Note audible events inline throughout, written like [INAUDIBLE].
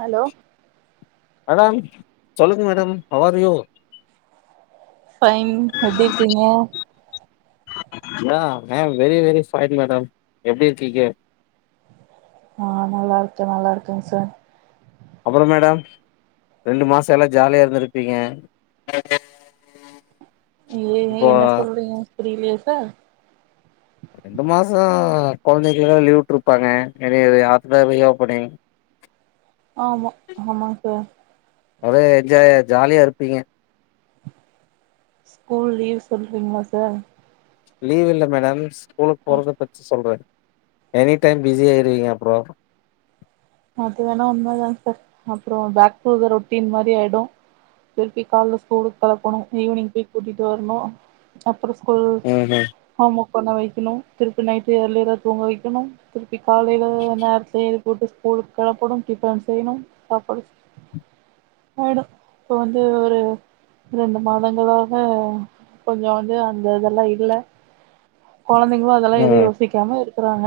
hello madam சொல்லுங்க madam how are you fine எப்டி இருக்கீங்க ma'am very very fine madam எப்படி இருக்கீங்க ஆ நல்லாருக்கே நல்லா இருக்கேங்க சார் அப்பறம் மேடம் ரெண்டு மாச எல்லாஜாலியா இருந்திருப்பீங்க ஏ இப்போ என்ன சொல்றீங்க புரியலெயே சார் கெழந்தைக்குலா‌ லீவுட்ருப்பாங்க [UNINTELLIGIBLE] ரீஓப்பனிங் ஆமா ஆமா சார் ஒரே என்ஜாய ஜாலியா இருப்பீங்க ஸ்கூல் லீவ் சொல்றீங்ளா சார் லீவ் இல்ல மேடம் ஸ்கூலுக்கு போறத பத்தி சொல்றே எனி டைம் பிஸி ஆயிருவீங்க அப்றோ அது வேணா உண்மதாங்க சார் அப்றம் பேக் டு த ரொட்டின் மாரி ஆயிடு திருப்பி கால்ல ஸ்கூலுக்கு கெளப்பணு ஈவ்னிங் போய் கூட்டிட்டு வரணு அப் புற ஸ்கூல் ம் ம் ஹோம்ஒர்க் பண்ண வைக்கணு திருப்பி நைட்டு இயர்லியரா தூங்க வைக்கணு திரு ப்பி காலைல நேரத்துல எழு புட்டு ஸ்கூலுக்கு கெளப்பனு டிஃபன் செய்யணு சாப்பாடு ஆயிடு இப்போ வந்து ஒரு ரெண்டு மாதங்களாக கொஞ்ச வந்து அந்த இதெல்லா இல்ல கொழந்தைங்களு அதெல்லா எதும் யோசிக்காம இரு க்குறாங்க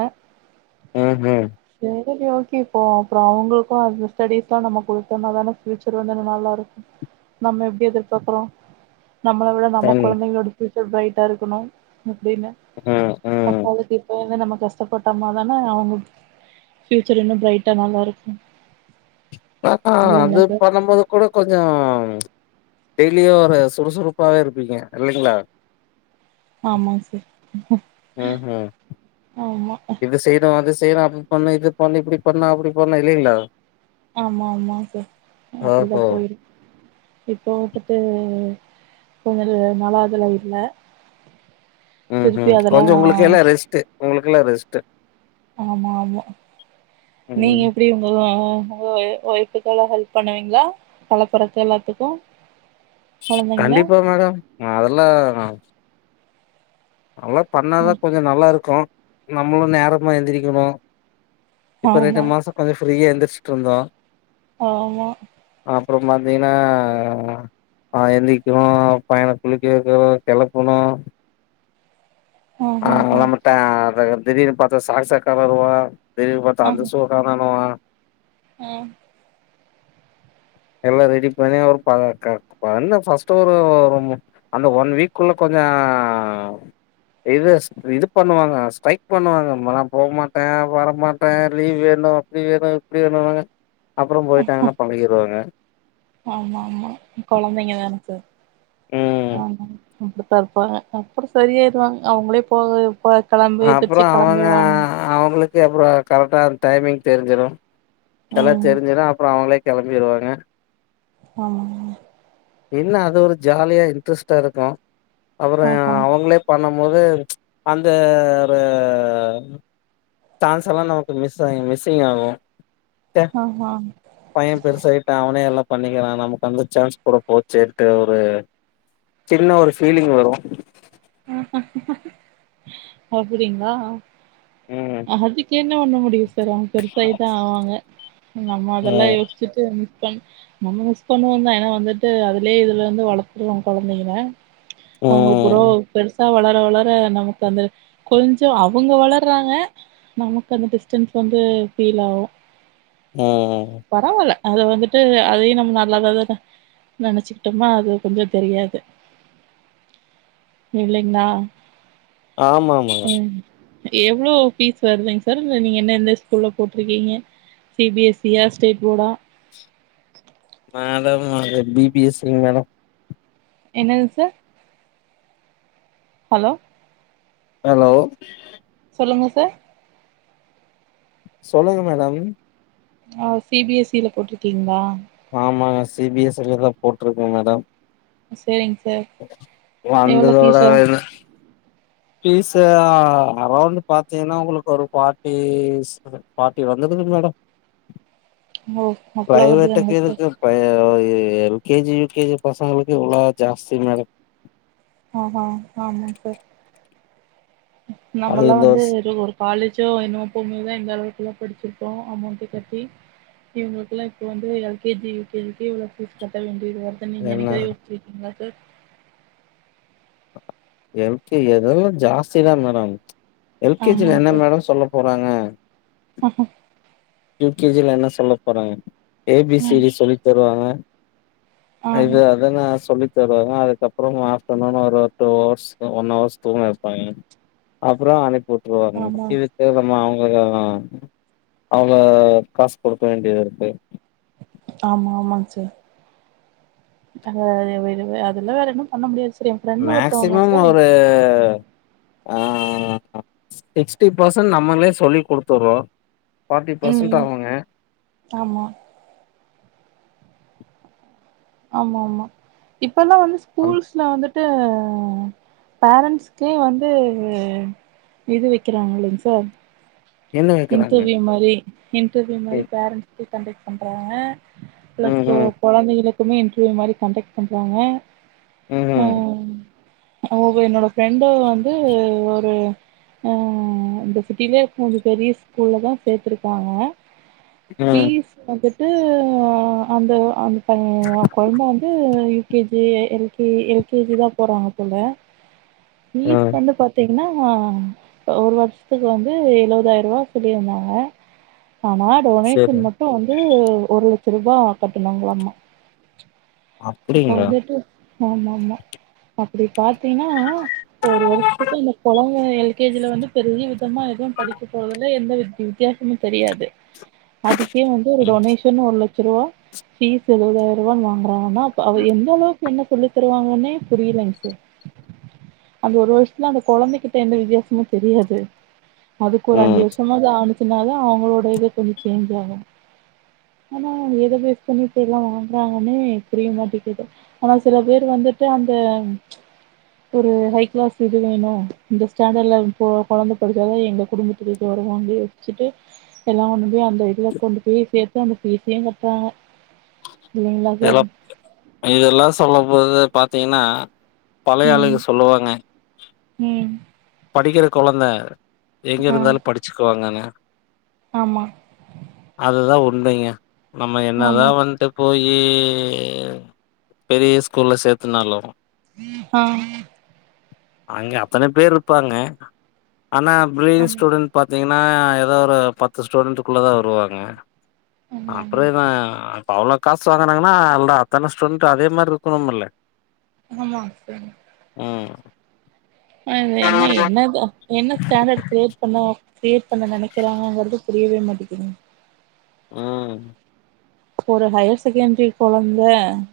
ம்ஹும் சேரி ஓகே இப்போ அப்புறோ அவுங்களுக்கு அந்த ஸ்டடிஸ்லா நம்ம குடுத்தோன்னா தான ஃப்யூச்ச சர் வந்து நல்லா இருக்கு நம்ம எப்டி எதிர்பாக்குறோ நம்ள விட நம்ம ம் குழந்தைகளோடு ஃப்யூச் சர் ப்ரைட்டா இருக்கணு அப்படின்னு ம் அப்ப ம் அதுக்கு இப்பெந்து நம கஷ்டப்பட்டாம்ன தானே அவுங்க ஃபியூச்சர் இன்னு ப்ரைட்டா நல்லா இருக்கு ஆ அ இல்லைங்களா அது சார் பண்ணம்போது கூட கொஞ்ச டெய்லி ஒரு சுறுசுறுப்பாவே இருப்பீங்க இல்லிங்ளா ஆமாங் சார் ம்ஹும் ஆமா இது செய்ணு அது செய்யணு அது பண்ணு இது பண்ணு இப்புடி பண்ண அப்புடி பண்ண இல்லிங்களா ஆமா ஆமா சார் அப்புடிதா ஓஹோ போயிடு இப்போ வந்துட்டு கொஞ்ச நல்லா அதுல இல்ல ம் திருப்பி ம் அதெல்லா கொஞ்ச உங்களுக்கு எல்லா ரெஸ்டு உங்களுக்கெல்லா ரெஸ்டு ஆமா ஆமா நீங்க ம் எப்பிடி [UNINTELLIGIBLE] ஒய்ப்புக்கெலா ஹெல்ப் பண்ணுவீங்ளா [UNINTELLIGIBLE] எல்லாத்துக்கு கொழந்தைங்கள கண்டிப்பா மேடம் அதெல்லா அதெல்லாம் பண்ணாதா கொஞ்ச நல்லா இருக்கு நம்மளு நேரமா எந்திரக்கணு இப்ப ரெண்டு ஆமா மாசோ கொஞ்சம் ஃப்ரீயா கொஞ்ச எந்தி கஸ்டந்தா ஆமா அப்புற பாத்தீங்கன்னா ஹ எந்திரிக்கணு பையண குளிக்க வக்குனு கெளப்பனும் ஆஹா ஹா [UNINTELLIGIBLE] திடீர்னு பாத்தா சாக்ச [UNINTELLIGIBLE] திடீர்னு பாத்தா அந்த சூவ காணொன்னுவான் உம் எல்லா ரெடி பண்ணி அவர் [UNINTELLIGIBLE] பண்ண ஃபர்ஸ்ட்டு ஒரு ஒரு அந்த ஒன் வீக்குள்ள கொஞ்சோ ஹ இது இது பண்ணுவாங்க ஸ்ட்ரைக் பண்ணுவாங்க அங்கலாம் போ மாட்டேன் வர மாட்டேன் லீவ் வேணும் அப்டி வேணும் இப்டி வேணும் அப்புற போயிட்டாங்கனா பழகிருவாங்க ஆமா ஆமா கொழந்தைங்க தா எனக்கு ம் ஆ பா இருப்பாங்க அப்புற சரியாயிருவாங்க அவுங்களே போக போ கெளம்பி அப்புற எந்திரிச்சு அவுங்க கெளம்பிருவாங்க அவுங்களுக்கு அப்புற கரெக்டா டைமிங் தெரிஞ்சிடு எல்லா ம் தெரிஞ்சிடு அப்புற அவுங்களே கிளம்பிடுவாங்க ஆ இன்னு அது ஒரு ஜாலியா இன்ட்ரெஸ்டா இருக்கு அப்புற ஆஹா அவுங்களே பண்ண போது அந்த ஒரு சான்ஸ் எல்லா நமக்கு மிஸ் மிஸ்ஸிங் ஆகு ஆஹா பையன் பெருசாயிட்டா அவனே எல்லாம் பண்ணிக்கிற நமக்கு அந்த சான்ஸ் கூற போச்சேட்டு ஒரு சின்ன ஒரு ஃபீலிங் வரு அப்படிங்ளா ம் அதுக்கு என்ன பண்ண முடியு சார் அவுங்களு பெருசாயிதா ஆவாங்க நம்ம அதெல்லாம் ம் யோஸ்சிட்டு ப நம்ம மிஸ் பண்ணுவோம் தான் ஏன்னா வந்துட்டு அதுலயே இதுல வந்து வளர்த்துறோம் குழந்தைங்கல அவங்க ப்றோ ம் வளர வளர நமக்கு அந்த கொஞ்சம் அவங்க வளர்றாங்க நமக்கு அந்த டிஸ்டன்ஸ் வந்து ஃபீல் ஆகும் உம் அதை வந்துட்டு அதையும் நம்ம நல்ல நினைச்சுக்கிட்டோமா அது கொஞ்சம் தெரியாது இல்லங்னா ஆமா ஆமாங்க எவ்ளோ பீஸ் வருதுங் சார் இல்ல நீங்க என்ன எந்த ஸ்கூல்ல போட்டிருக்கீங்க சி பி எஸ் இ ஆ ஸ்டேட் போர்டா அதுமேடம் பிபிஎஸ்ங்க மேடம் என்னது சார் ஹலோ ஹலோ சொல்லுங்க சார் சொல்லுங்க மேடம் ஆஹ சி பி எஸ் இல போட்டிருக்கீங்களா ஆமாங்க சி பி எஸ் இ தான் போட்டிருக்கே மேடம் சேரிங்க சார் எவ்ளோ வந்ததோட ஃபீஸு பீஸ் அரௌண்ட் பாத்தீங்கன்னா உங்களுக்கு ஒரு ஃபார்ட்டி ஃபார்ட்டி வந்துருக்கு மேடம் ஓ அவ்ளோ பிரைவேட் வருதுங்களா சார் எதுக்கு [UNINTELLIGIBLE] எல் கேஜி யு கேஜி பசங்களுக்கு இவ்ளோ ஜாஸ்தி மேடம் அஹ அஹ ஆமா சார் நம்ம அது எல்லா இந்த வந்து வருஷ ஒரு காலேஜோ என்னமோ போகும்போதுதான் இந்த அளவுக்கு படிச்சிருப்போம் அமௌண்ட் கட்டி இவங்களுக்கு எல்லாம் இப்ப வந்து எல்கேஜி யுகேஜி்கே இவளோ பீஸ் கட்ட வேண்டி இவ்ளோ வருதுன்னு நீங்க என்ன எனக்காது யோசிச்சிருக்கீங்களா [UNINTELLIGIBLE] எல்கேஜி அதெல்லாம் ஜாஸ்தி தா மேடம் எல்கேஜில என்ன மேடம் சொல்ல போன வாங்க ஆஹஹ யூ கேஜில என்ன சொல்ல போறாங்க ம் ஏபிசிடி சொல்லி தருவாங்க அது ஆமா அதன சொல்லி வாங்க அதுக்கப்புறம் [UNINTELLIGIBLE] ஒரு டூ ஹவர்ஸ் ஒன்வர்ஸ் தூங்க வப்பாங்க அப்புறம் அனுப்புட் ஆமா வித்து வித்து நம்ம அவங்க [UNINTELLIGIBLE] அங்க காசு குடுக்க வேண்டியதிருக்கு ஆமா ஆமாங் சார் அ அதெல்லா வேற என்ன பண்ண முடியாது ச மேக்சிமம் ஒரு ஆ சிக்ஸ்டி பர்சன்ட் நம்மளே சொல்லி் குடுத்துறோ ஃபோர்டி பர்சன்ட் ம் அவுங்க ஆமா ஆமா ஆமா இப் இப்பெல்லா வந்து ஸ்கூல்ஸ்ல வந்துட் வன்டு பேரண்ட்ஸ்க்கே வந்து இது வெக்கிறாங்க இல்லைங்க சார் என்ன வைக்கிறாங்க இன்டர்வியூ மாரி இன்டர்வியூ மாரி ம் பேரண்ட்ஸ் கன்டெட் பண்றாங்க ப்ளஸ் டூ ம் கொழந்தங்கள மே இன்டர்வியூ மாரி கன்டெக்ட் பண்றாங்க ம் ம் ஆஹ் அவ என்னோட ஃப்ரெண்டு வந்து ஒரு ஆ இந்த சிட்டிலயே இருக்க ஒரு பெரிய ஸ்கூல்ல தா சேத்துருக்காங்க ம் பீஸ் வந்து வந்துட்டு அந்த அந் [UNINTELLIGIBLE] கொழந்த வந்து K G L K L K G தா போறாங்க போல பீஸ் ம் வந்து பாத்தீங் ன்னா ஒரு வருஷத்துக்கு வந்து எலுவதாயிர ரூவா சொல்லிருந்தாங்க ஆனா சரி டொனேஷன் மட்டு வந்து து ஒரு லட்ச ரூபாய் கட்டணுங்களாமா இப்ப அப்டிங்களா வந்துட்டு ஆமா ஆமா அப்டி பாத்தீனா இப்ப ஒரு வருஷத்துக்கு இந்த கொழந் [UNINTELLIGIBLE] எல் கே ஜில வந்து பெரிய சுத்தமா எதும் படிக்க போறது இல்ல எந்த வித வித்தியாசமு தெரியாது அதுக்கே வந்து ஒரு ம் டொனேஷன் ஒரு லட்ச லட்ச ரூபா பீஸ் எழுபதாயிர ரூபானு வாங்குறாங்கனா அவ எந்த அளவுக் க்கு என்ன சொல்லி தருவாங்கன்னே புரியலைங்க சார் அந்த ஒரு வருஷத்துல அந்த கொழந்த கிட்ட எந்த வித்தியாசமு தெரியாது அதுக்கு ஒரு அஞ்சு ம் வருஷமாது ஆணு சின்னாத அவங்களோட இத கொஞ்சம் சேஞ்ச் ஆகும் ஆனால் எத பேஸ் பண்ணி இப்போ எல்லாம் வாங்குறாங்கன்னே புரிய மாட்டிங்குது ஆனா சில பேர் வந்துட்டு அந்த ஒரு ஹை கிளாஸ் இது வேணும் இந்த ஸ்டாண்டர்ட்ல இப்பே குழந்தை படித்தாத எங்க குடும்பத்து வருவாங்கி விச்சுட்டு எல்லாம் [UNINTELLIGIBLE] அந்த இதுல கொண்டு போய் சேர்த்து அந்த பசியையும் கட்டுறாங்க இல்லைங்களா சார் இதெல்லா சொல்லபோது பாத்தீங்கன்னா பழைய ம் ஆளுக சொல்லுவாங்க ம் படிக்கிற குழந்தை எங்க ஆ இருந்தாலும் படிச்சுக்குவாங்கங்க ஆமா அதுதான் ஒரு உண்மைங்க நம்ம ஆமா என்னதான் வந்துட்டு போயி நீ பெரிய ஸ்கூல்ல சேர்த்துனாலும் ஆஹ் அங்க அத்தனை பேரு இருப்பாங்க ஆனா ஃப்ரிலியன் ஆமா ஸ்டூடண் பாத் பாத்தீங்கன்னா ஏதாவது ஒரு பத்து ஸ்டூடண்ட்டுக்குள்ள தான் வருவாங்க ஆமா ஆமா அப்புறம்யிதான் ஆவுல காசு வாங்குனாங்கன்னா இல்ல அத்தனை டூடெண்ட் அதே மாரி இருக்கணுமில்ல ஆம்மாங் சார் அது என்ன என்னது என்ன ஸ்டாண்டர்ட் கிரியேட் பண்ணோ கிரீயேட் பண்ண நினைக்கிறாங்கறது புரியவே மாட்டேங்கிது உஹம் ஒரு ஹையர் செகண்டரி குழந்தை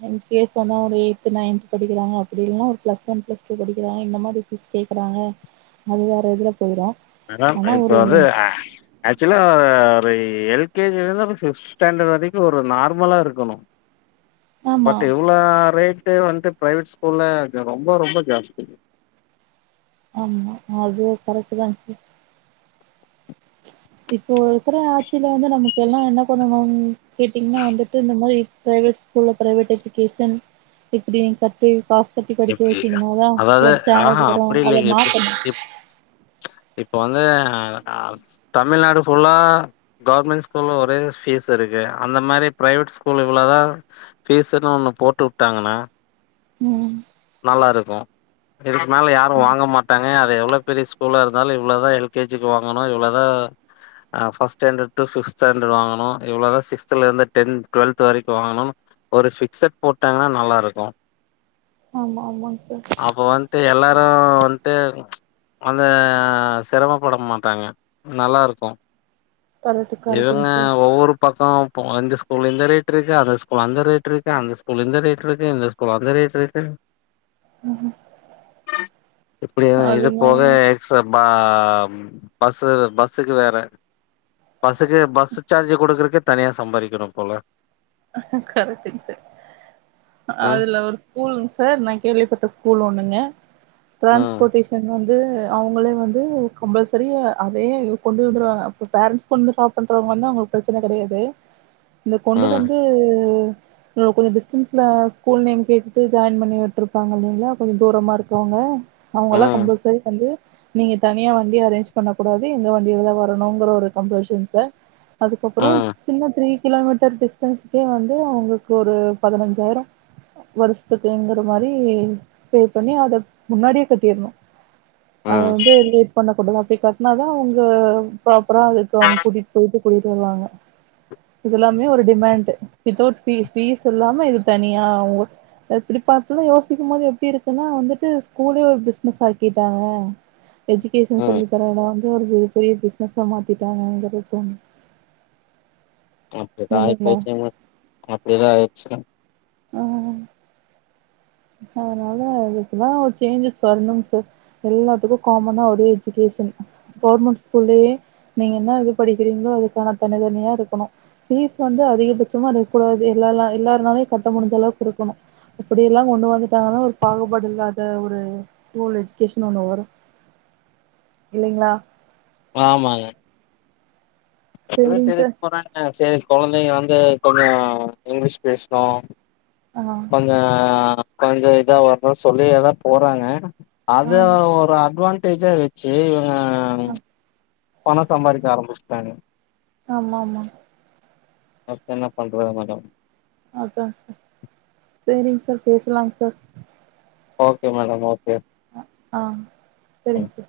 என் கேஸ் வந்தா ஒரு எய்த் நைன்த் படிக்கிறாங்க அப்படி இல்னா ஒரு பிளஸ் ஒன் பிளஸ் டூ படிக்கிறாங்க இந்த மாரி பீஸ் கேக்றாங்க அது வேற இதுல போயிரு மேடம் ஆனா இப்ப ஒரு வந்து ஆ ஆக்சுவலா ஒரு எல்கேஜில இருந்து பிப்த் ஸ்டாண்டர்ட் வரைக்கும் ஒரு நார்மலா இருக்கணும் ஆமா பட் எவ்ளா ரேட் வந்துட்டு பிரைவேட் ஸ்கூல்ல ரொம்ப ரொம்ப ஜாஸ்தி ஆமா அது கரெக்ட்டு தான் சார் இப்போ ஒருத்தர ஆட்சியில வந்து நமக்கு எல்லாம் என்ன பண்ணணு கேட்டீங்கன்னா வந்துட்டு இந்த மாரி பிரைவேட் ஸ்கூல்ல பிரைவேட் எஜுகேஷன் இப்படி கட்டி பாஸ் கட்டி இப் படிக்க இ வச்சீங்கன்னாதான் அதாவது ஒரு ஸ்டாண்டர்ட் ஆஹா அப்படி வரும் அத மாத்தனும் இப்போ வந்து தமிழ்நாடு ஃபுல்லா கவர்மெண்ட் ஸ்கூல்ல ஒரே ஃபீஸ் இருக்கு அந்த மாரி பிரைவேட் ஸ்கூல் இவ்வுளோ தான் ஃபீஸ்ன்னு ஒன்னு போட்டு வுட்டாங்கன்னா உம் நல்லாருக்கும் இதுக்கு மேல யாரும் ம் வாங்க மாட்டாங்க அது எவ்வுளோ பெரிய ஸ்கூலாக இருந்தாலும் இவ்வளோ தான் எல்கேஜிக்கு வாங்கணும் இவ்வளோ தான் first standard to fifth standard வாங்கணும் இவ்வளோ தான் சிக்ஸ்த்துல இருந்து டென்த் டுவெல்த் வரைக்கும் வாங்கணும்னு ஒரு ஃபிக்சட் போட்டாங்கன்னா நல்லாருக்கும் ஆமா ஆமாங்க சார் அப்ப வண்ட்டு எல்லாரும் வண்ட்டு அந்த சிரமப்பட மாட்டாங்க நல்லா இருக்கும் கரெக்ட் கரெக்டுங்க இவுங்க சார் ஒவ்வொரு பக் இப்ப [UNINTELLIGIBLE] இந்த ஸ்கூல்ல இருந்த ரேட் இருக்கு அந்த ஸ்கூல இருந்த ரேட் இருக்கு அந்த ஸ்கூல இருந்த ரேட் இருக்கு இந்த ஸ்கூல ரேட் இருக்கு [INAUDIBLE] இப்படியே அது இது என்னங்க போக எக்ஸாம் பா பஸ்ஸு பஸ்ஸுக்கு வேற பஸ்ஸுக்கு பஸ்ஸு சார்ஜு கொடுக்குறக்கே தனியாக சம்பாதிக்கணும் போல கரக்டங்க சார் ம் அதுல ஒரு ஸ்கூலுங்க சார் கேள்விப்பட்ட ஸ்கூல் ஒண்ணுங்க ம் டிரான்ஸ்போரட்டேஷன் வந்து அவங்களே வந்து கம்பல்சரி அதே கொண்டு வந்துவா பேர்ஸ் கொண்டு ட்ராப் பண்றவங்க வந்து அவங்களுக்கு பிரச்சனை கிடையாது இந்த கொண்டு ம் வந்து [UNINTELLIGIBLE] கொஞ்சம் டிஸ்டன்ஸ்ல ஸ்கூல் நேம் கேட்டுட்டு ஜாயின் பண்ணி விட்டுருப்பாங்க இல்லைங்களா கொஞ்சம் தூரமா இருக்கவங்க அவங்க எல்லாம் ம் கம்பல்சரி வந்து நீங்க தனியா வண்டி அரேஞ்ச் பண்ண கூடாது எந்த வண்டியிலதான் வரணுங்கற ஒரு கம்பல்ஷன் சார் அதுக்கப்புறம் ம் சின்ன த்ரீ கிலோ மீட்டர் டிஸ் டிஸ்ன்ஸ்கே வந்து அவங்களுக்கு ஒரு பதினஞ்சாயிரம் வருஷத்துக்குங்கிற மாரி பே பண்ணி அத முன்னாடியே கட்டிடணும் அத ம் வந்து லேயிட் பண்ண கூடதான் அப்டி கட்டினாதான் அவங்க ப்ராப்பரா அதுக்கு அவங்க கூட்டிட்டு போயிட்டு கூட்டிட்டு வருவாங்க இதெல்லாமே ஒரு டே இமான்டு விதோட் பீஸ் பீஸ் இல்லாம இது தனியா ஓ இப்போ அப்டிலா யோசிக்கும் போது எப்படி இருக்குன்னா வந்துட்டு ஸ்கூலே ஒரு பிசினஸ் ஆக்கிட்டாங்க எஜுகேஷன் ம் சொல்லி தரே இட [UNINTELLIGIBLE] பெரிய பிசினஸ மாத்திட்டாங்க [UNINTELLIGIBLE] ஆமா அப்படிதய் போச்சமா அப்படிதான் ஆயிடுச்சு கண் ஆஹ் அதனால அதுக்கல்லாம் ஒரு சேஞ்சஸ் வரணுங்க சார் எல்லாத்துக்கும் காமனா ஒரு எஜுகேஷன் கவர்மெண்ட் ஸ்கூல்லயே நீங்க என்ன இது படிக்கிறீங்களோ அதுக்கான தனித்தனியா இருக்கணும் பீஸ் வந்து அதிகபட்சமா இருக்கூடாது எல்லரா எல்லாருனாலும் கட்ட முடிஞ்ச அளவுக்கு கொடுக்கணும் அப்படிய ல்லாம் கொண்டு வந்துட்டாங்கன்னா ஒரு பாகுபாடு இல்லாத ஒரு ஸ்கூல் எஜகேஷன் ஒண்ணு வரும் இல்லலைங்களா ஆமாங்க சேரிங்க சார் [INAUDIBLE] போறங்க சரி குழந்தைங்க வந்து கொஞ்சம் இங்கிலீஷ் பேசினோ ஆ அப்பங்க கொஞ்சம் இதா வரணும் சொல்லி அதான் போறாங்க அது ஆ ஒரு அட்வான் டேஜா வச்சு ஆஹ் ஆ பண சம்பதிக்க ஆரம்பிச்சிட்டாங்க ஆமா ஆமா அப்ப என்ன பண்றது மேடம் அதான் சார் சரிங்க சார் பேசலாங்க சார் ஓகே மேடம் ஓகே ஆ ம் சேரிங்க சார்